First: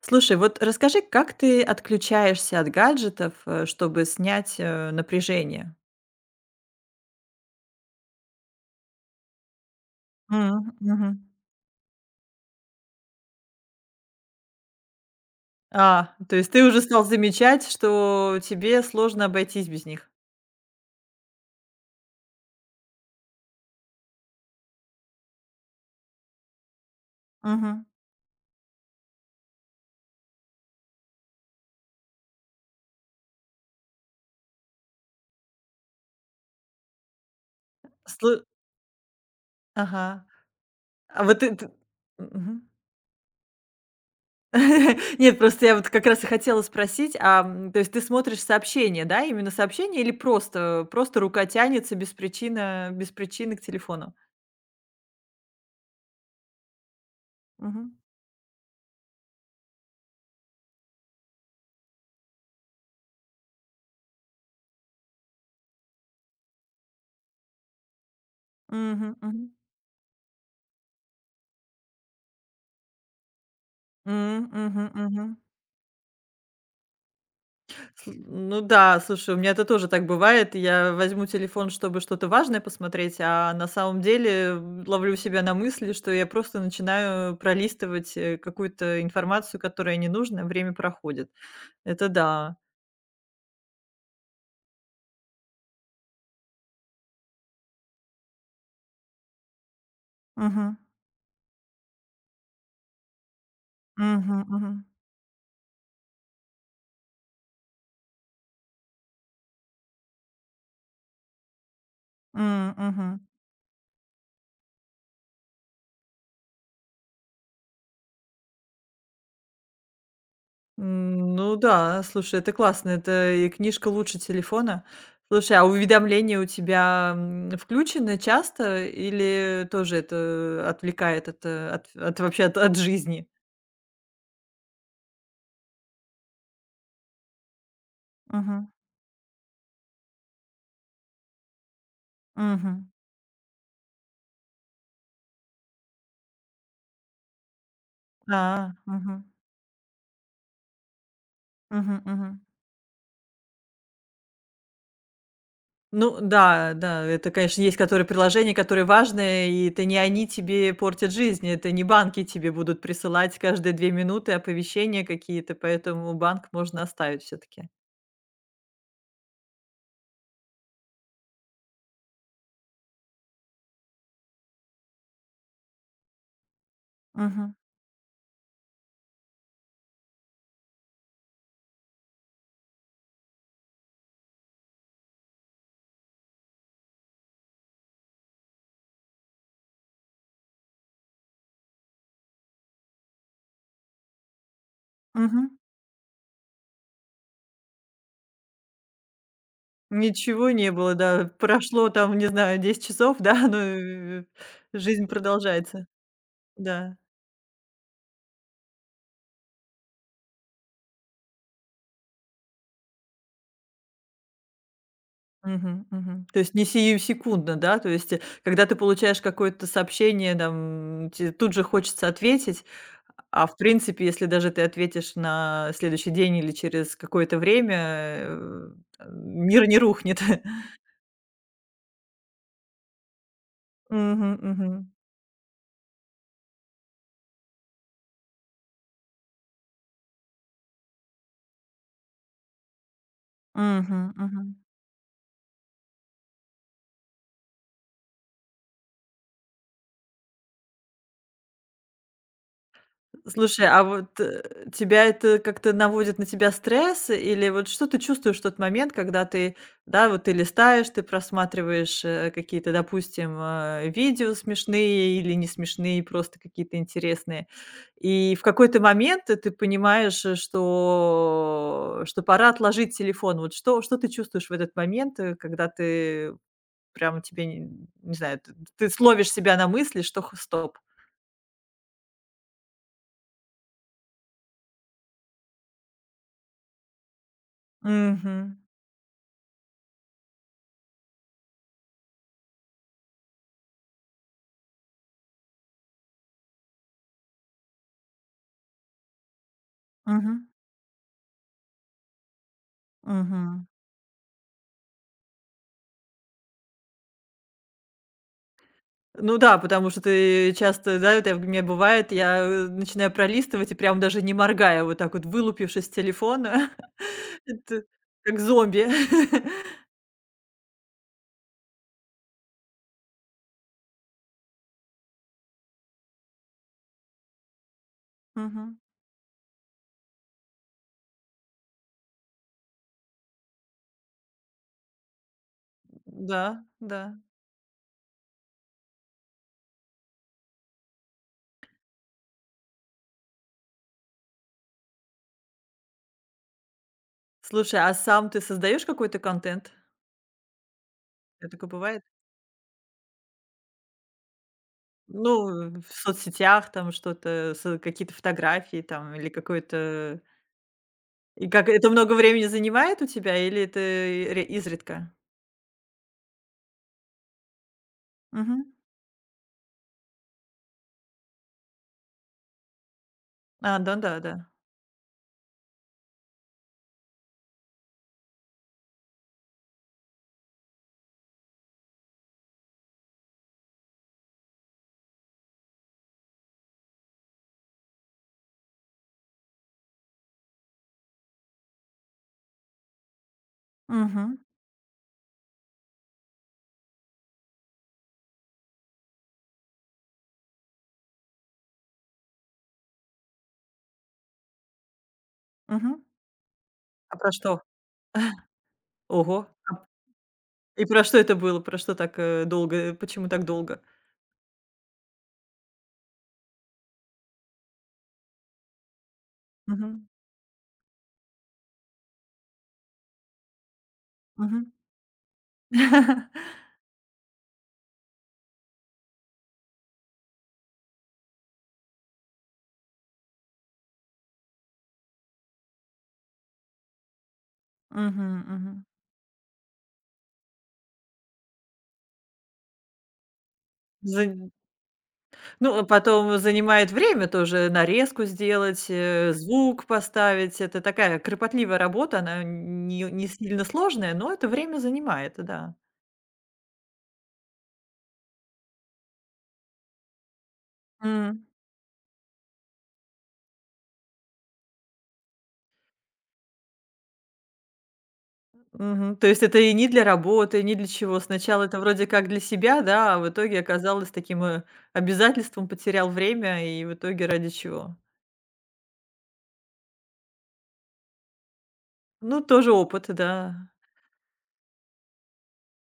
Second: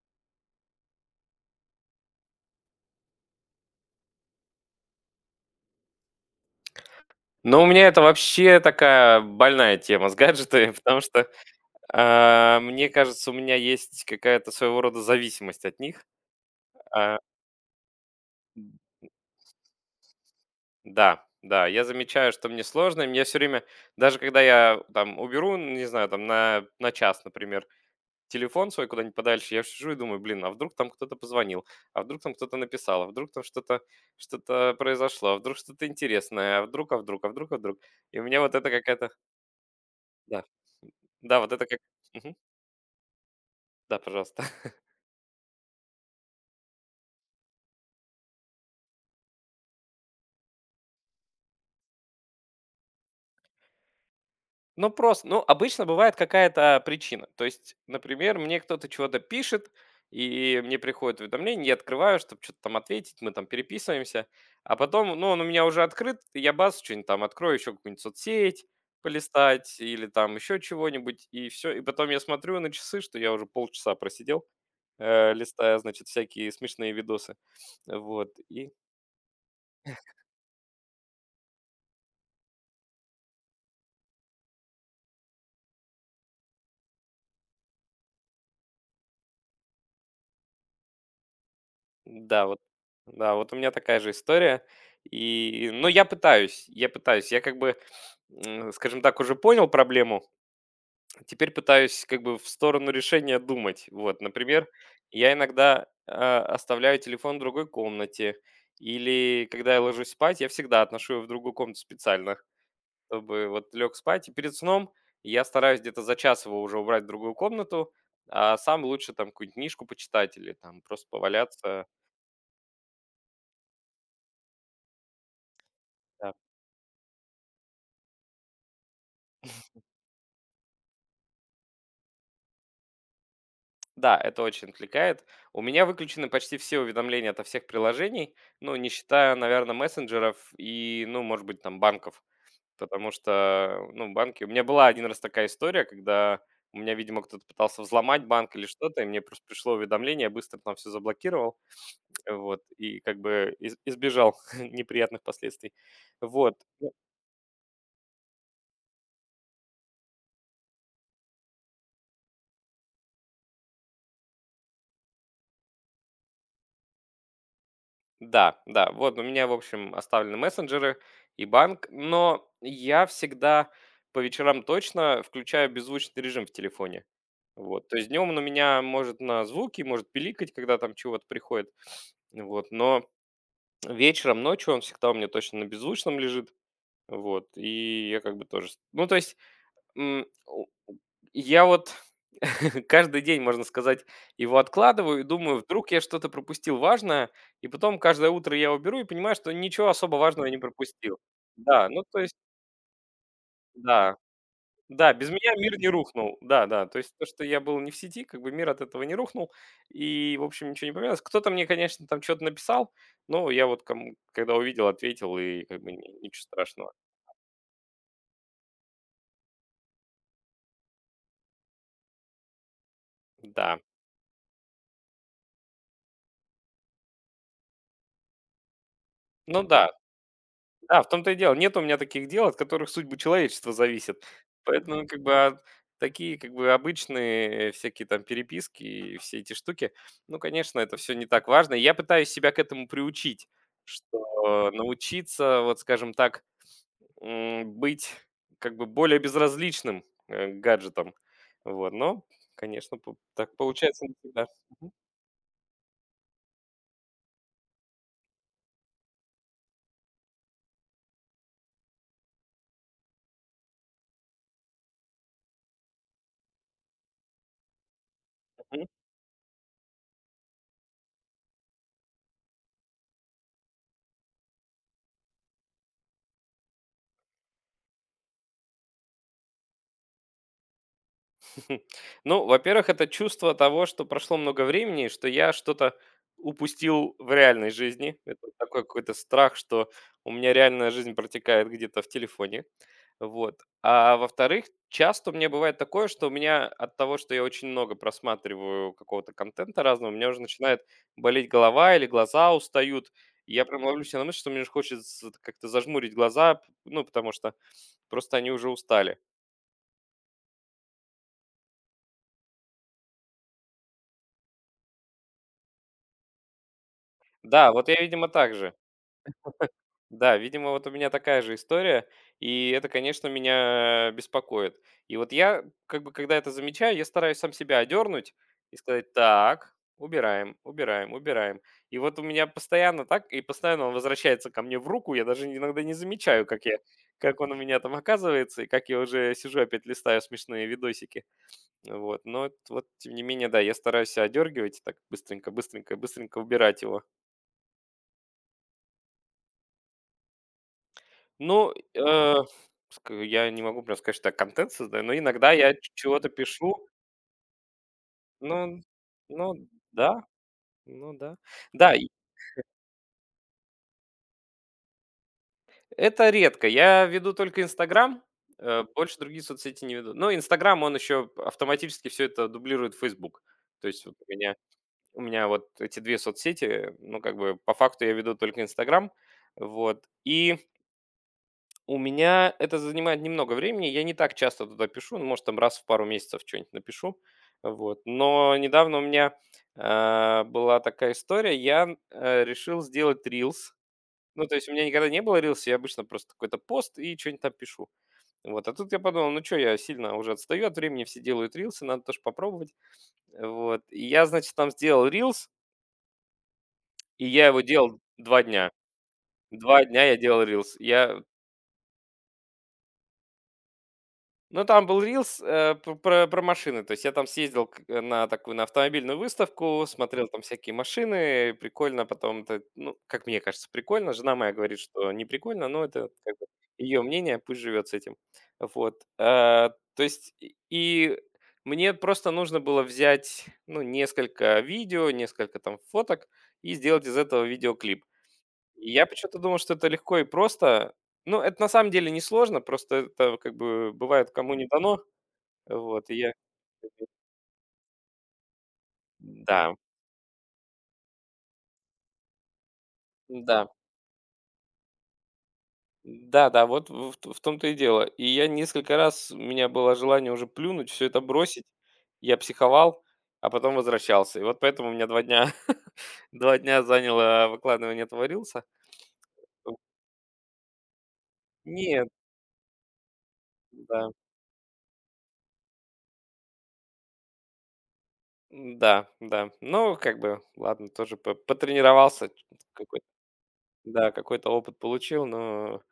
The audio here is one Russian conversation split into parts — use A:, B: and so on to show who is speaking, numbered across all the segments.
A: Слушай, вот расскажи, как ты отключаешься от гаджетов, чтобы снять, напряжение?
B: Ну, у меня это вообще такая больная тема с гаджетами, потому
A: Мгм.
B: что, мне кажется, у меня есть какая-то своего рода зависимость от них.
A: То есть ты уже стал
B: А,
A: замечать, что тебе сложно обойтись без них?
B: да, да, я замечаю, что мне сложно, и мне все время, даже когда я там уберу, ну, не знаю, там на час, например,
A: Мгм.
B: телефон свой куда-нибудь подальше, я сижу и думаю: «Блин, а вдруг там кто-то позвонил, а вдруг там кто-то написал, а вдруг там что-то произошло, а вдруг что-то интересное, а вдруг, а вдруг, а вдруг, а вдруг». И у меня
A: Слы
B: вот это какая-то.
A: Ага.
B: Да,
A: А вот
B: да, вот
A: ты
B: это
A: ты
B: как.
A: Мгм.
B: Да, пожалуйста.
A: Нет, просто я вот как раз и хотела спросить, то есть ты смотришь сообщения, да, именно сообщения или просто рука тянется без причины к телефону?
B: Ну, просто, ну, обычно бывает какая-то причина. То есть,
A: Мгм.
B: например, мне кто-то чего-то пишет, и мне приходит уведомление, я открываю, чтобы что-то там ответить, мы там переписываемся, а потом, ну, он у меня уже открыт, и я бас, что-нибудь там открою, еще какую-нибудь соцсеть
A: Мгм, мгм.
B: полистать или там еще чего-нибудь, и все. И потом я смотрю на часы, что я уже полчаса просидел,
A: Мгм, мгм.
B: листая, значит, всякие смешные видосы.
A: Сл
B: Вот,
A: Ну
B: и
A: да, слушай, у меня это тоже так бывает. Я возьму телефон, чтобы что-то важное посмотреть, а на самом деле ловлю себя на мысли, что я просто начинаю пролистывать, какую-то информацию, которая не нужна, время проходит. Это
B: да,
A: да.
B: вот, да, вот у меня такая же история. И, ну, я пытаюсь, я как бы, скажем так, уже понял проблему,
A: Мгм.
B: теперь пытаюсь как бы в сторону решения думать. Вот,
A: Мгм,
B: например,
A: мгм.
B: я иногда оставляю телефон в другой комнате, или когда я ложусь спать, я всегда отношу его в другую комнату специально,
A: Мгм.
B: чтобы вот лег спать, и перед сном я стараюсь где-то за час его уже убрать в другую комнату, а сам лучше там какую-нибудь книжку почитать или там просто
A: Ну
B: поваляться.
A: да, слушай, это классно. Это и книжка лучше телефона. Слушай, а
B: Да.
A: уведомления у тебя, включены часто или тоже это отвлекает от, э, от от вообще от от жизни?
B: Да, это очень отвлекает. У меня выключены почти все уведомления от всех приложений,
A: Мгм.
B: ну, не считая, наверное, мессенджеров и, ну, может быть, там, банков.
A: Мгм.
B: Потому что, ну, банки. У меня была один раз такая история, когда у меня, видимо, кто-то пытался взломать банк или
A: А.
B: что-то, и мне
A: Мгм.
B: просто пришло уведомление, я быстро там все заблокировал,
A: Мгм. Мгм.
B: вот, и как бы избежал неприятных последствий.
A: Ну
B: Вот.
A: да, да, это, конечно, есть которые приложения, которые важные, и это не они тебе портят жизнь, это не банки тебе будут присылать каждые 2 минуты оповещения какие-то, поэтому банк можно оставить все таки.
B: Да, да, вот у меня, в общем, оставлены мессенджеры и банк, но я всегда по вечерам точно включаю беззвучный режим в телефоне.
A: Мгм.
B: Вот, то есть днем он у меня может на звуки, может пиликать, когда там чего-то приходит, вот, но вечером, ночью он всегда у меня точно на беззвучном лежит, вот, и я как бы тоже. Ну, то есть, М, у я вот каждый день, можно сказать, его откладываю и
A: Мгм.
B: думаю, вдруг я что-то пропустил важное, и потом каждое утро я его беру и понимаю, что ничего особо важного
A: Ничего
B: я не
A: не было,
B: пропустил.
A: да. Прошло
B: Да, ну
A: там,
B: то
A: не
B: есть,
A: знаю, 10 часов, да, но
B: да,
A: жизнь
B: да, без меня мир
A: продолжается.
B: не рухнул, да-да,
A: Да.
B: то есть то, что я был не в сети, как бы мир от этого не рухнул, и, в общем, ничего не поменялось. Кто-то мне, конечно, там что то написал, но я вот кому когда увидел, ответил, и как
A: Мгм,
B: бы ни
A: мгм. То
B: ничего
A: есть не
B: страшного.
A: сиюсекундно, да? То есть, когда ты получаешь какое-то сообщение, там, те тут же хочется ответить, а в
B: Да,
A: принципе, если даже ты ответишь на следующий день или через какое-то время,
B: ну
A: мир не
B: да.
A: рухнет.
B: Да, в том-то и дело. Нет у меня таких дел, от которых судьбы человечества зависят.
A: Мгм, мгм.
B: Поэтому, как бы, такие, как бы, обычные, всякие там переписки и все эти штуки, ну, конечно, это все не так важно. Я пытаюсь себя к этому приучить,
A: Мгм, мгм.
B: что научиться, вот скажем так, быть, как бы, более безразличным, к гаджетам. Вот, но, конечно, п так
A: Слушай, а
B: получается не
A: вот,
B: всегда.
A: тебя это как-то наводит на тебя стресс? Или вот что ты чувствуешь в тот момент, когда ты, да, вот ты листаешь, ты просматриваешь, какие-то, допустим, видео смешные или не смешные, просто какие-то интересные. И в какой-то
B: Мгм.
A: момент ты понимаешь, что пора отложить телефон. Вот что ты чувствуешь в этот момент, когда ты прям тебе, н не знаю, т ты словишь себя на мысли, что х стоп.
B: Хм. Ну, во-первых, это чувство того, что прошло много времени, и что я что-то упустил в реальной жизни. Это вот
A: Мгм.
B: такой какой-то страх, что у меня реальная жизнь протекает где-то в телефоне. Вот. А во-вторых, часто у меня бывает такое, что у меня от того, что я очень много просматриваю какого-то контента разного, у меня уже
A: Мгм.
B: начинает болеть голова или глаза устают. И я
A: Мгм.
B: прям ловлю себя на мысли, что мне уже хочется как-то зажмурить глаза, ну, потому что просто они уже устали.
A: Ну да, потому что ты часто, да, это у меня бывает, я начинаю пролистывать и прям даже не моргая, вот так вот вылупившись с телефона,
B: Да,
A: это
B: вот я, видимо,
A: как
B: так же.
A: зомби.
B: Да, видимо, вот у меня такая же история, и это, конечно, меня беспокоит. И вот я, как бы, когда это замечаю, я стараюсь сам себя одернуть и
A: Мгм.
B: сказать, так, убираем, убираем, убираем. И вот у меня постоянно так, и постоянно он возвращается ко мне в руку, я даже иногда не замечаю, как
A: Да,
B: я,
A: да.
B: как он у меня там оказывается, и как я уже сижу опять листаю смешные видосики. Вот, но вот, тем не менее, да, я стараюсь себя одергивать так быстренько, быстренько, быстренько убирать его.
A: Слушай, а сам ты создаешь какой-то контент? Это такое
B: Ну,
A: бывает?
B: ск я не могу прям сказать, что я контент создаю, но иногда я
A: Ну,
B: ч
A: в
B: чего-то
A: соцсетях
B: пишу.
A: там что-то, какие-то
B: Ну
A: фотографии там или
B: ну
A: какой-то.
B: да, ну да.
A: И как это
B: Да, и
A: много времени занимает у тебя или это изредка?
B: это редко. Я веду только «Инстаграм»,
A: Мгм.
B: больше другие соцсети не веду. Но «Инстаграм», он еще автоматически все это дублирует «Фейсбук».
A: А,
B: То
A: да,
B: есть вот
A: да,
B: у
A: да.
B: меня у меня вот эти 2 соцсети, ну, как бы по факту я веду только «Инстаграм». Вот. И у меня это занимает немного времени. Я не так часто туда пишу, ну, может, там раз в пару месяцев что-нибудь напишу. Вот. Но недавно у меня была такая история. Я решил сделать рилс.
A: Мгм,
B: Ну, то есть у меня никогда не было рилса, я обычно просто какой-то пост и что-нибудь там пишу. Вот. А тут я подумал, ну что, я сильно уже отстаю от времени, все делают рилсы, надо тоже попробовать. Вот. И я, значит, там сделал рилс,
A: мгм. А
B: и
A: про
B: я его
A: что?
B: делал 2 дня.
A: Ого!
B: Два
A: А
B: дня я делал рилс.
A: и про что
B: Я
A: это было? Про что так, долго, почему так долго?
B: Ну, там был рилс, п про про машины. То есть я там съездил к на такую, на автомобильную выставку,
A: Мгм,
B: смотрел там всякие машины. Прикольно. А потом это, ну, как мне кажется, прикольно. Жена моя
A: мгм.
B: говорит, что не прикольно, но это как бы её мнение, пусть живет с этим. Вот. То есть и мне просто нужно было взять, ну, несколько видео, несколько там фоток и сделать из этого видеоклип.
A: Мгм, мгм.
B: И я почему-то думал, что это легко и просто. Ну, это на самом деле не сложно, просто это как бы бывает
A: Зан
B: кому не дано.
A: Ну, а
B: Вот, и я.
A: потом занимает время тоже нарезку сделать,
B: Да,
A: звук поставить. Это такая кропотливая работа, она не сильно
B: да.
A: сложная, но это время занимает, да.
B: Да-да, вот в том-то и дело. И я несколько раз, у меня было желание уже плюнуть, все это
A: М.
B: бросить. Я психовал, а потом возвращался. И вот поэтому у меня 2 дня, 2 дня заняло выкладывание этого рилса.
A: Мгм. То есть это и не для работы, не для чего. Сначала это вроде
B: Нет,
A: как для себя, да, а в итоге
B: да,
A: оказалось таким, обязательством, потерял время и в итоге ради чего?
B: да, да. Ну, как бы, ладно, тоже потренировался.
A: Ну, тоже опыт,
B: Какой-то.
A: да.
B: Да, какой-то опыт получил, но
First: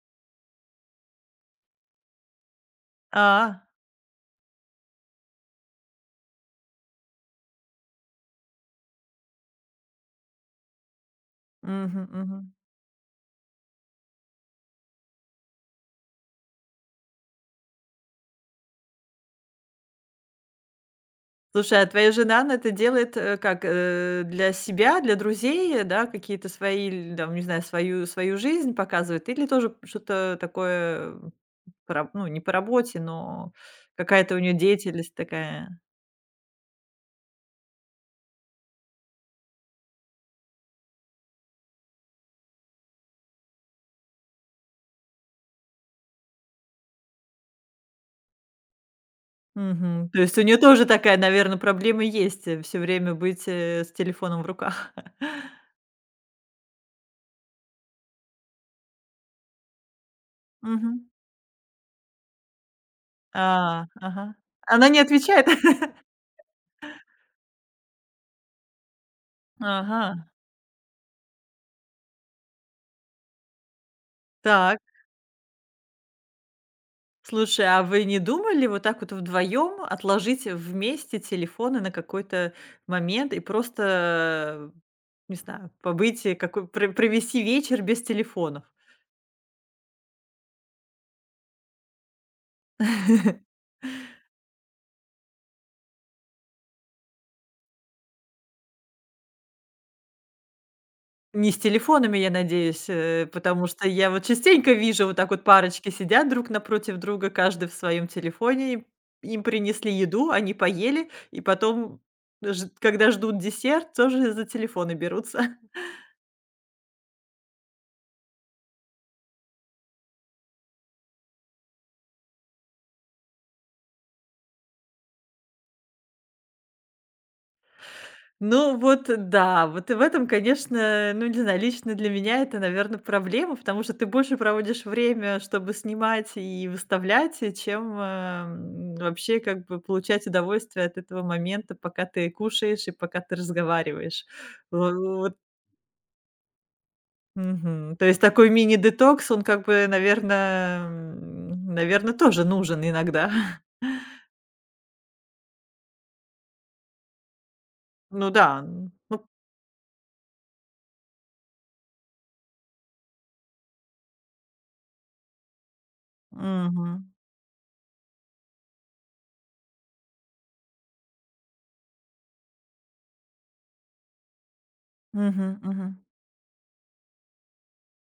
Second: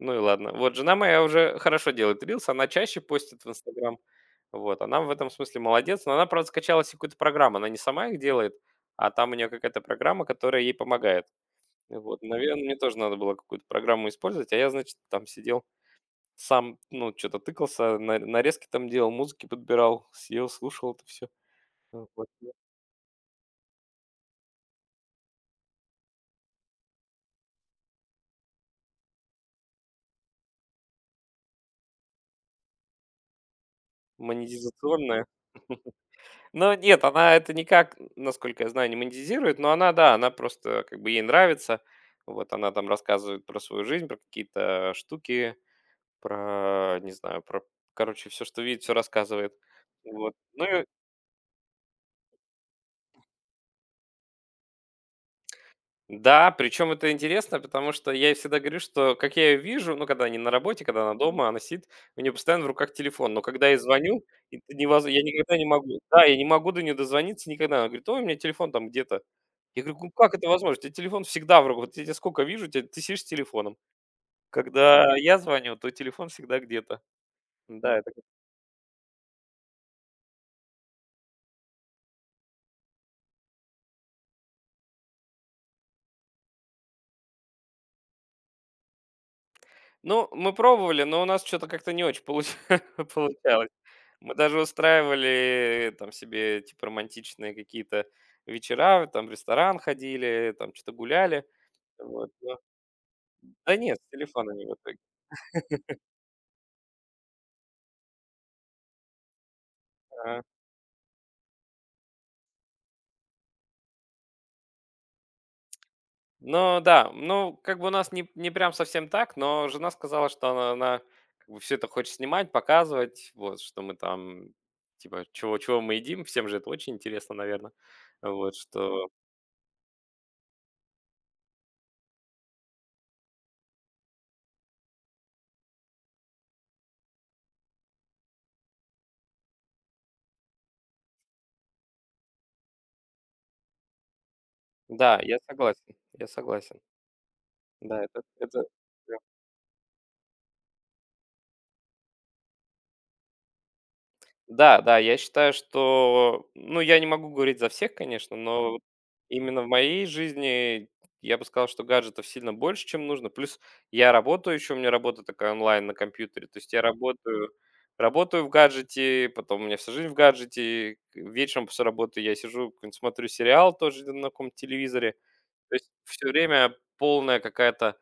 B: ну и ладно. Вот жена моя уже хорошо делает рилсы, она чаще
A: А,
B: постит в Инстаграм. Вот, она в этом смысле молодец, но она, правда, скачала себе какую-то программу, она не сама их делает, а там у нее какая-то программа, которая ей помогает.
A: Мгм,
B: Вот,
A: мгм.
B: наверное, мне тоже надо было какую-то программу использовать, а я, значит, там сидел сам, ну, что-то тыкался, нарезки там делал, музыки подбирал, съел, слушал это все.
A: Слушай, а твоя жена она это делает, как, для себя, для друзей, да, какие-то свои, ль там, не знаю, свою жизнь показывает или тоже что-то такое, по раб ну, не по работе, но какая-то у нее деятельность
B: Монетизационное.
A: такая?
B: Ну, нет, она это никак, насколько я знаю, не монетизирует, но она, да, она просто, как бы, ей нравится. Вот она там рассказывает про свою жизнь, про какие-то штуки, про, не знаю, про, короче, все, что видит, все рассказывает.
A: Мгм. То
B: Вот,
A: есть у нее
B: ну
A: тоже
B: и,
A: такая, наверное, проблема есть, все время быть, с телефоном в руках.
B: да, причем это интересно, потому что я ей всегда говорю, что как я ее вижу, ну, когда не на работе, когда
A: Мгм.
B: она дома, она сидит, у нее постоянно в руках телефон. Но когда я звоню,
A: Ага.
B: это
A: Она не
B: я
A: отвечает?
B: никогда не могу. Да, я не могу до нее дозвониться никогда. Она говорит, ой, у меня телефон там где-то. Я говорю,
A: Ага,
B: ну как это возможно? У тебя телефон всегда в руках. Вот я тебя сколько вижу, ты сидишь с телефоном.
A: так.
B: Когда я звоню, то телефон всегда где-то.
A: Слушай, а
B: Да,
A: вы
B: это.
A: не думали вот так вот вдвоем отложить вместе телефоны на какой-то момент и просто, не знаю, побыть, провести вечер без телефонов?
B: Ну, мы пробовали, но у нас что-то как-то не очень получалось. Мы даже устраивали там себе типа романтичные какие-то вечера, там в ресторан ходили, там что то гуляли.
A: Не с телефонами, я
B: Вот, но
A: надеюсь, потому
B: да
A: что
B: нет, с
A: я вот
B: телефонами
A: частенько
B: в итоге.
A: вижу, вот так вот парочки сидят друг напротив друга, каждый в своем телефоне, им принесли еду,
B: Ага.
A: они поели, и потом, когда ждут десерт, тоже за телефоны берутся.
B: Но да, ну, как бы у нас не прям совсем так, но жена сказала, что она как бы всё это хочет снимать, показывать, вот, что мы там типа чего мы едим. Всем же это очень интересно, наверное. Вот
A: Ну вот
B: что.
A: да, вот и в этом, конечно, ну не знаю, лично для меня это, наверное, проблема, потому что ты больше проводишь время, чтобы снимать и выставлять, и чем, вообще как бы получать удовольствие от этого момента, пока ты кушаешь и пока ты разговариваешь. Во
B: Да,
A: Вот.
B: я согласен, я согласен.
A: Мгм.
B: Да,
A: То
B: это
A: есть такой
B: это
A: мини-детокс, он как бы, наверное, тоже нужен иногда.
B: Да, да, я считаю, что, ну, я не могу говорить за всех,
A: Ну
B: конечно,
A: да,
B: но вот
A: н ну.
B: именно в моей жизни я бы сказал, что гаджетов сильно больше, чем нужно. Плюс я работаю еще, у меня работа такая онлайн на компьютере, то есть я
A: Мгм.
B: работаю, работаю в гаджете, потом у меня вся жизнь в гаджете, вечером после работы я сижу, какой-нибудь смотрю сериал тоже на каком-то телевизоре,
A: Мгм,
B: то
A: мгм.
B: есть все время полная какая-то,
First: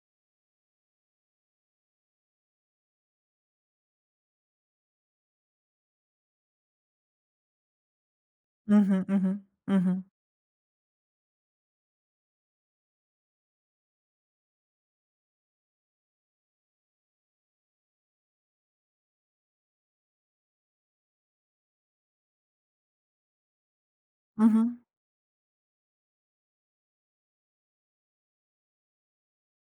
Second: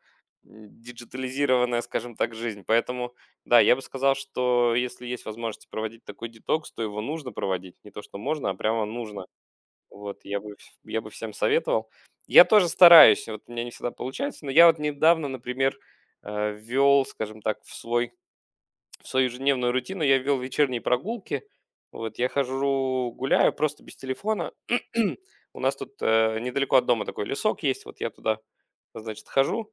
B: диджитализированная, скажем так, жизнь. Поэтому, да, я бы сказал, что если есть возможность проводить такой детокс, то его нужно проводить. Не то, что можно, а прямо
A: Мгм,
B: нужно.
A: мгм, мгм,
B: Вот я бы всем советовал. Я тоже стараюсь, вот у меня не всегда получается, но я вот недавно, например, э, скажем так, в свой в свою ежедневную рутину я ввел вечерние прогулки. Вот, я хожу, гуляю просто без телефона.
A: мгм.
B: У нас тут недалеко от дома такой лесок есть, вот я туда, значит, хожу.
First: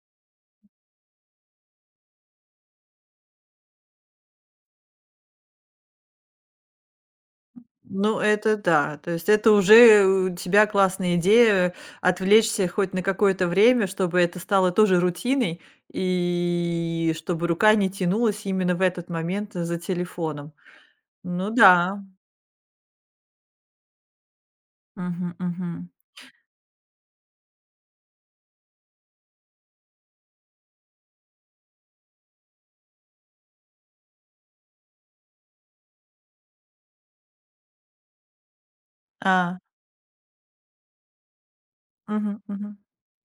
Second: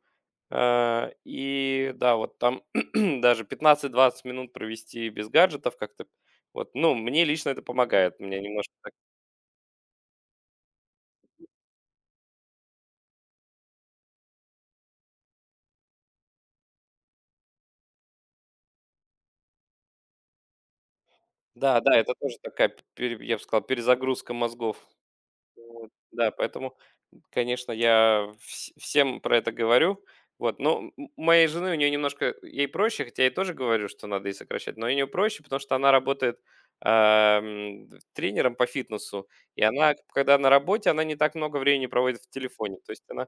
B: И да, вот там даже 15–20 минут провести без гаджетов как-то. Вот, ну, мне лично это помогает.
A: Ну,
B: Мне
A: это
B: немножко так.
A: да. То есть это уже у тебя классная идея отвлечься хоть на какое-то время, чтобы это стало тоже рутиной, и чтобы рука не тянулась именно в этот момент за телефоном. Ну
B: Да, да,
A: да.
B: это тоже такая, я бы сказал, перезагрузка мозгов.
A: Мгм, мгм.
B: Вот, да, поэтому, конечно, я всем про это говорю. Вот, но моей жены, у нее немножко, ей проще, хотя я ей тоже говорю, что надо и сокращать, но у нее проще, потому что она работает тренером по фитнесу,
A: А.
B: и она, когда на работе, она не так много времени проводит в
A: Мгм,
B: телефоне,
A: мгм.
B: то есть она,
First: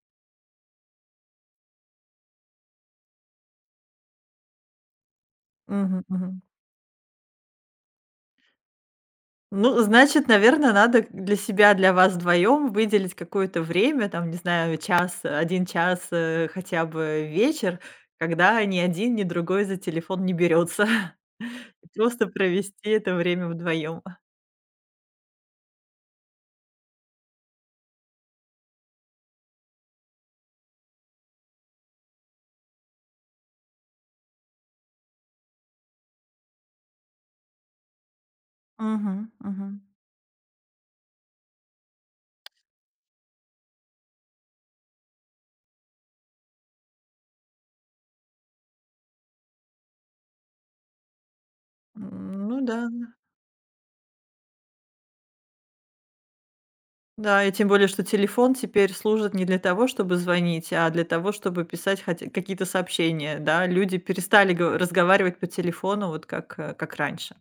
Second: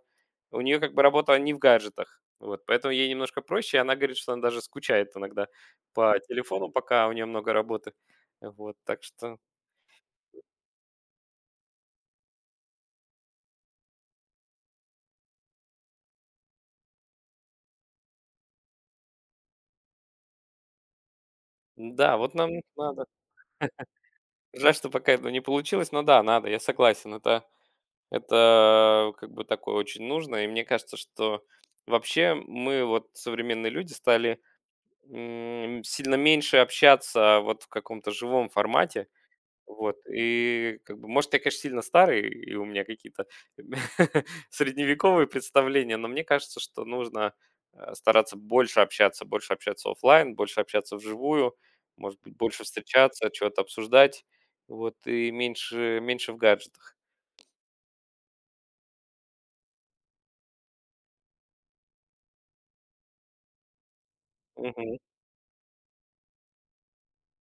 B: у нее как бы работа не в гаджетах, вот, поэтому ей немножко проще, и она говорит, что она даже скучает иногда
A: Мгм,
B: по
A: мгм.
B: телефону, пока у нее много работы, вот, так что,
A: Ну, значит, наверное, надо для себя, для вас вдвоем выделить какое-то время, там, не знаю, час, один час, хотя бы вечер, когда ни один, ни другой за телефон не берется.
B: да,
A: Просто
B: вот нам
A: провести
B: надо.
A: это время вдвоем.
B: Жаль, что пока это не получилось, но да, надо, я согласен. Это как бы такое очень нужно. И мне кажется, что вообще мы, вот современные люди, стали сильно меньше общаться вот в каком-то живом формате.
A: Мгм, мгм.
B: Вот, и как бы, может, я, конечно, сильно старый, и у меня какие-то средневековые представления, но мне кажется, что нужно стараться больше общаться оффлайн, больше общаться вживую, может быть,
A: Ну
B: больше
A: да,
B: встречаться, что-то обсуждать, вот, и меньше, меньше в гаджетах.
A: да, и тем более, что телефон теперь служит не для того, чтобы звонить, а для того, чтобы писать хотя какие-то сообщения, да. Люди перестали го разговаривать по телефону, вот как раньше.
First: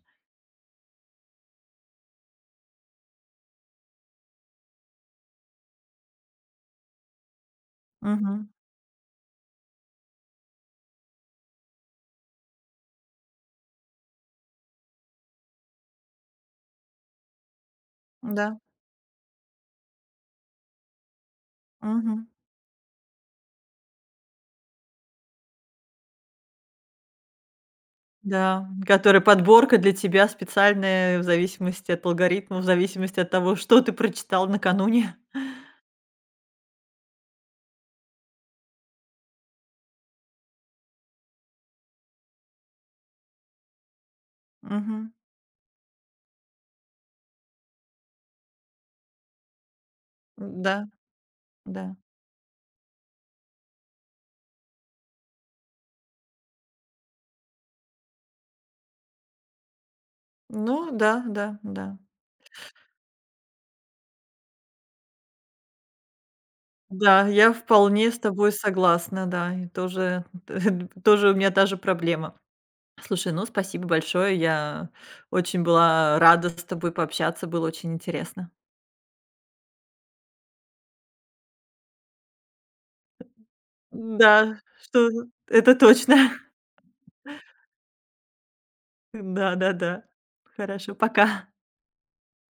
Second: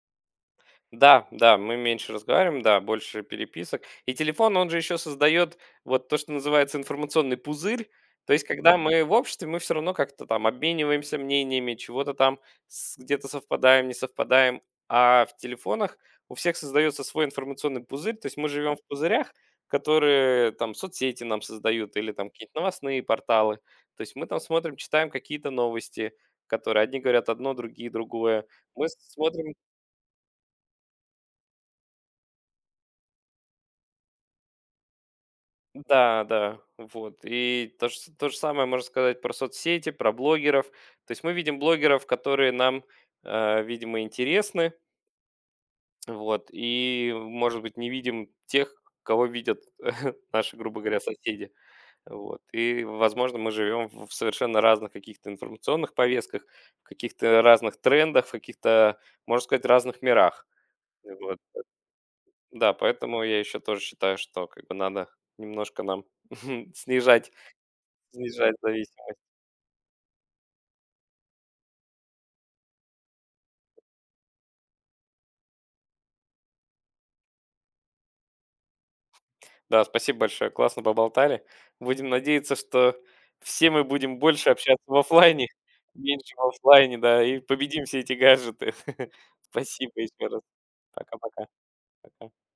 B: Да, да, мы меньше разговариваем, да, больше переписок. И телефон, он же еще создает вот то, что называется информационный пузырь. То есть,
A: Мгм,
B: когда, да, мы в обществе, мы все равно как-то там обмениваемся мнениями, чего-то там где-то совпадаем, не совпадаем. А в телефонах у всех создается свой информационный пузырь. То есть мы
A: да,
B: живем в пузырях, которые там соцсети нам создают или
A: мгм.
B: там какие-то новостные порталы. То есть мы там смотрим, читаем какие-то новости, которые одни говорят одно, другие другое.
A: Да,
B: Мы
A: которая
B: смотрим.
A: подборка для тебя специальная в зависимости от алгоритма, в зависимости от того, что ты прочитал накануне.
B: Да, да, вот. И то же самое можно сказать про соцсети, про блогеров. То есть мы видим блогеров, которые нам, видимо, интересны,
A: Мгм.
B: вот, и, может быть, не видим тех, кого видят наши,
A: Да,
B: грубо говоря, соседи.
A: да.
B: Вот. И, возможно, мы живем в совершенно разных каких-то информационных повестках, в каких-то разных трендах, в каких-то, можно сказать, разных мирах.
A: Ну да,
B: Вот.
A: да, да.
B: Да, поэтому я еще тоже считаю, что как бы надо немножко нам
A: Да,
B: снижать.
A: я вполне с тобой
B: Снижать зависимость.
A: согласна, да, и тоже, тоже у меня та же проблема. Слушай, ну спасибо большое, я очень была рада с тобой пообщаться, было очень интересно.
B: Да, спасибо большое, классно поболтали. Будем надеяться, что все мы будем больше
A: Да,
B: общаться в
A: что
B: оффлайне,
A: это точно.
B: меньше в оффлайне, да, и победим все эти гаджеты.
A: Да, да,
B: Спасибо
A: да.
B: еще раз.
A: Хорошо,
B: Пока-пока.
A: пока.
B: Пока.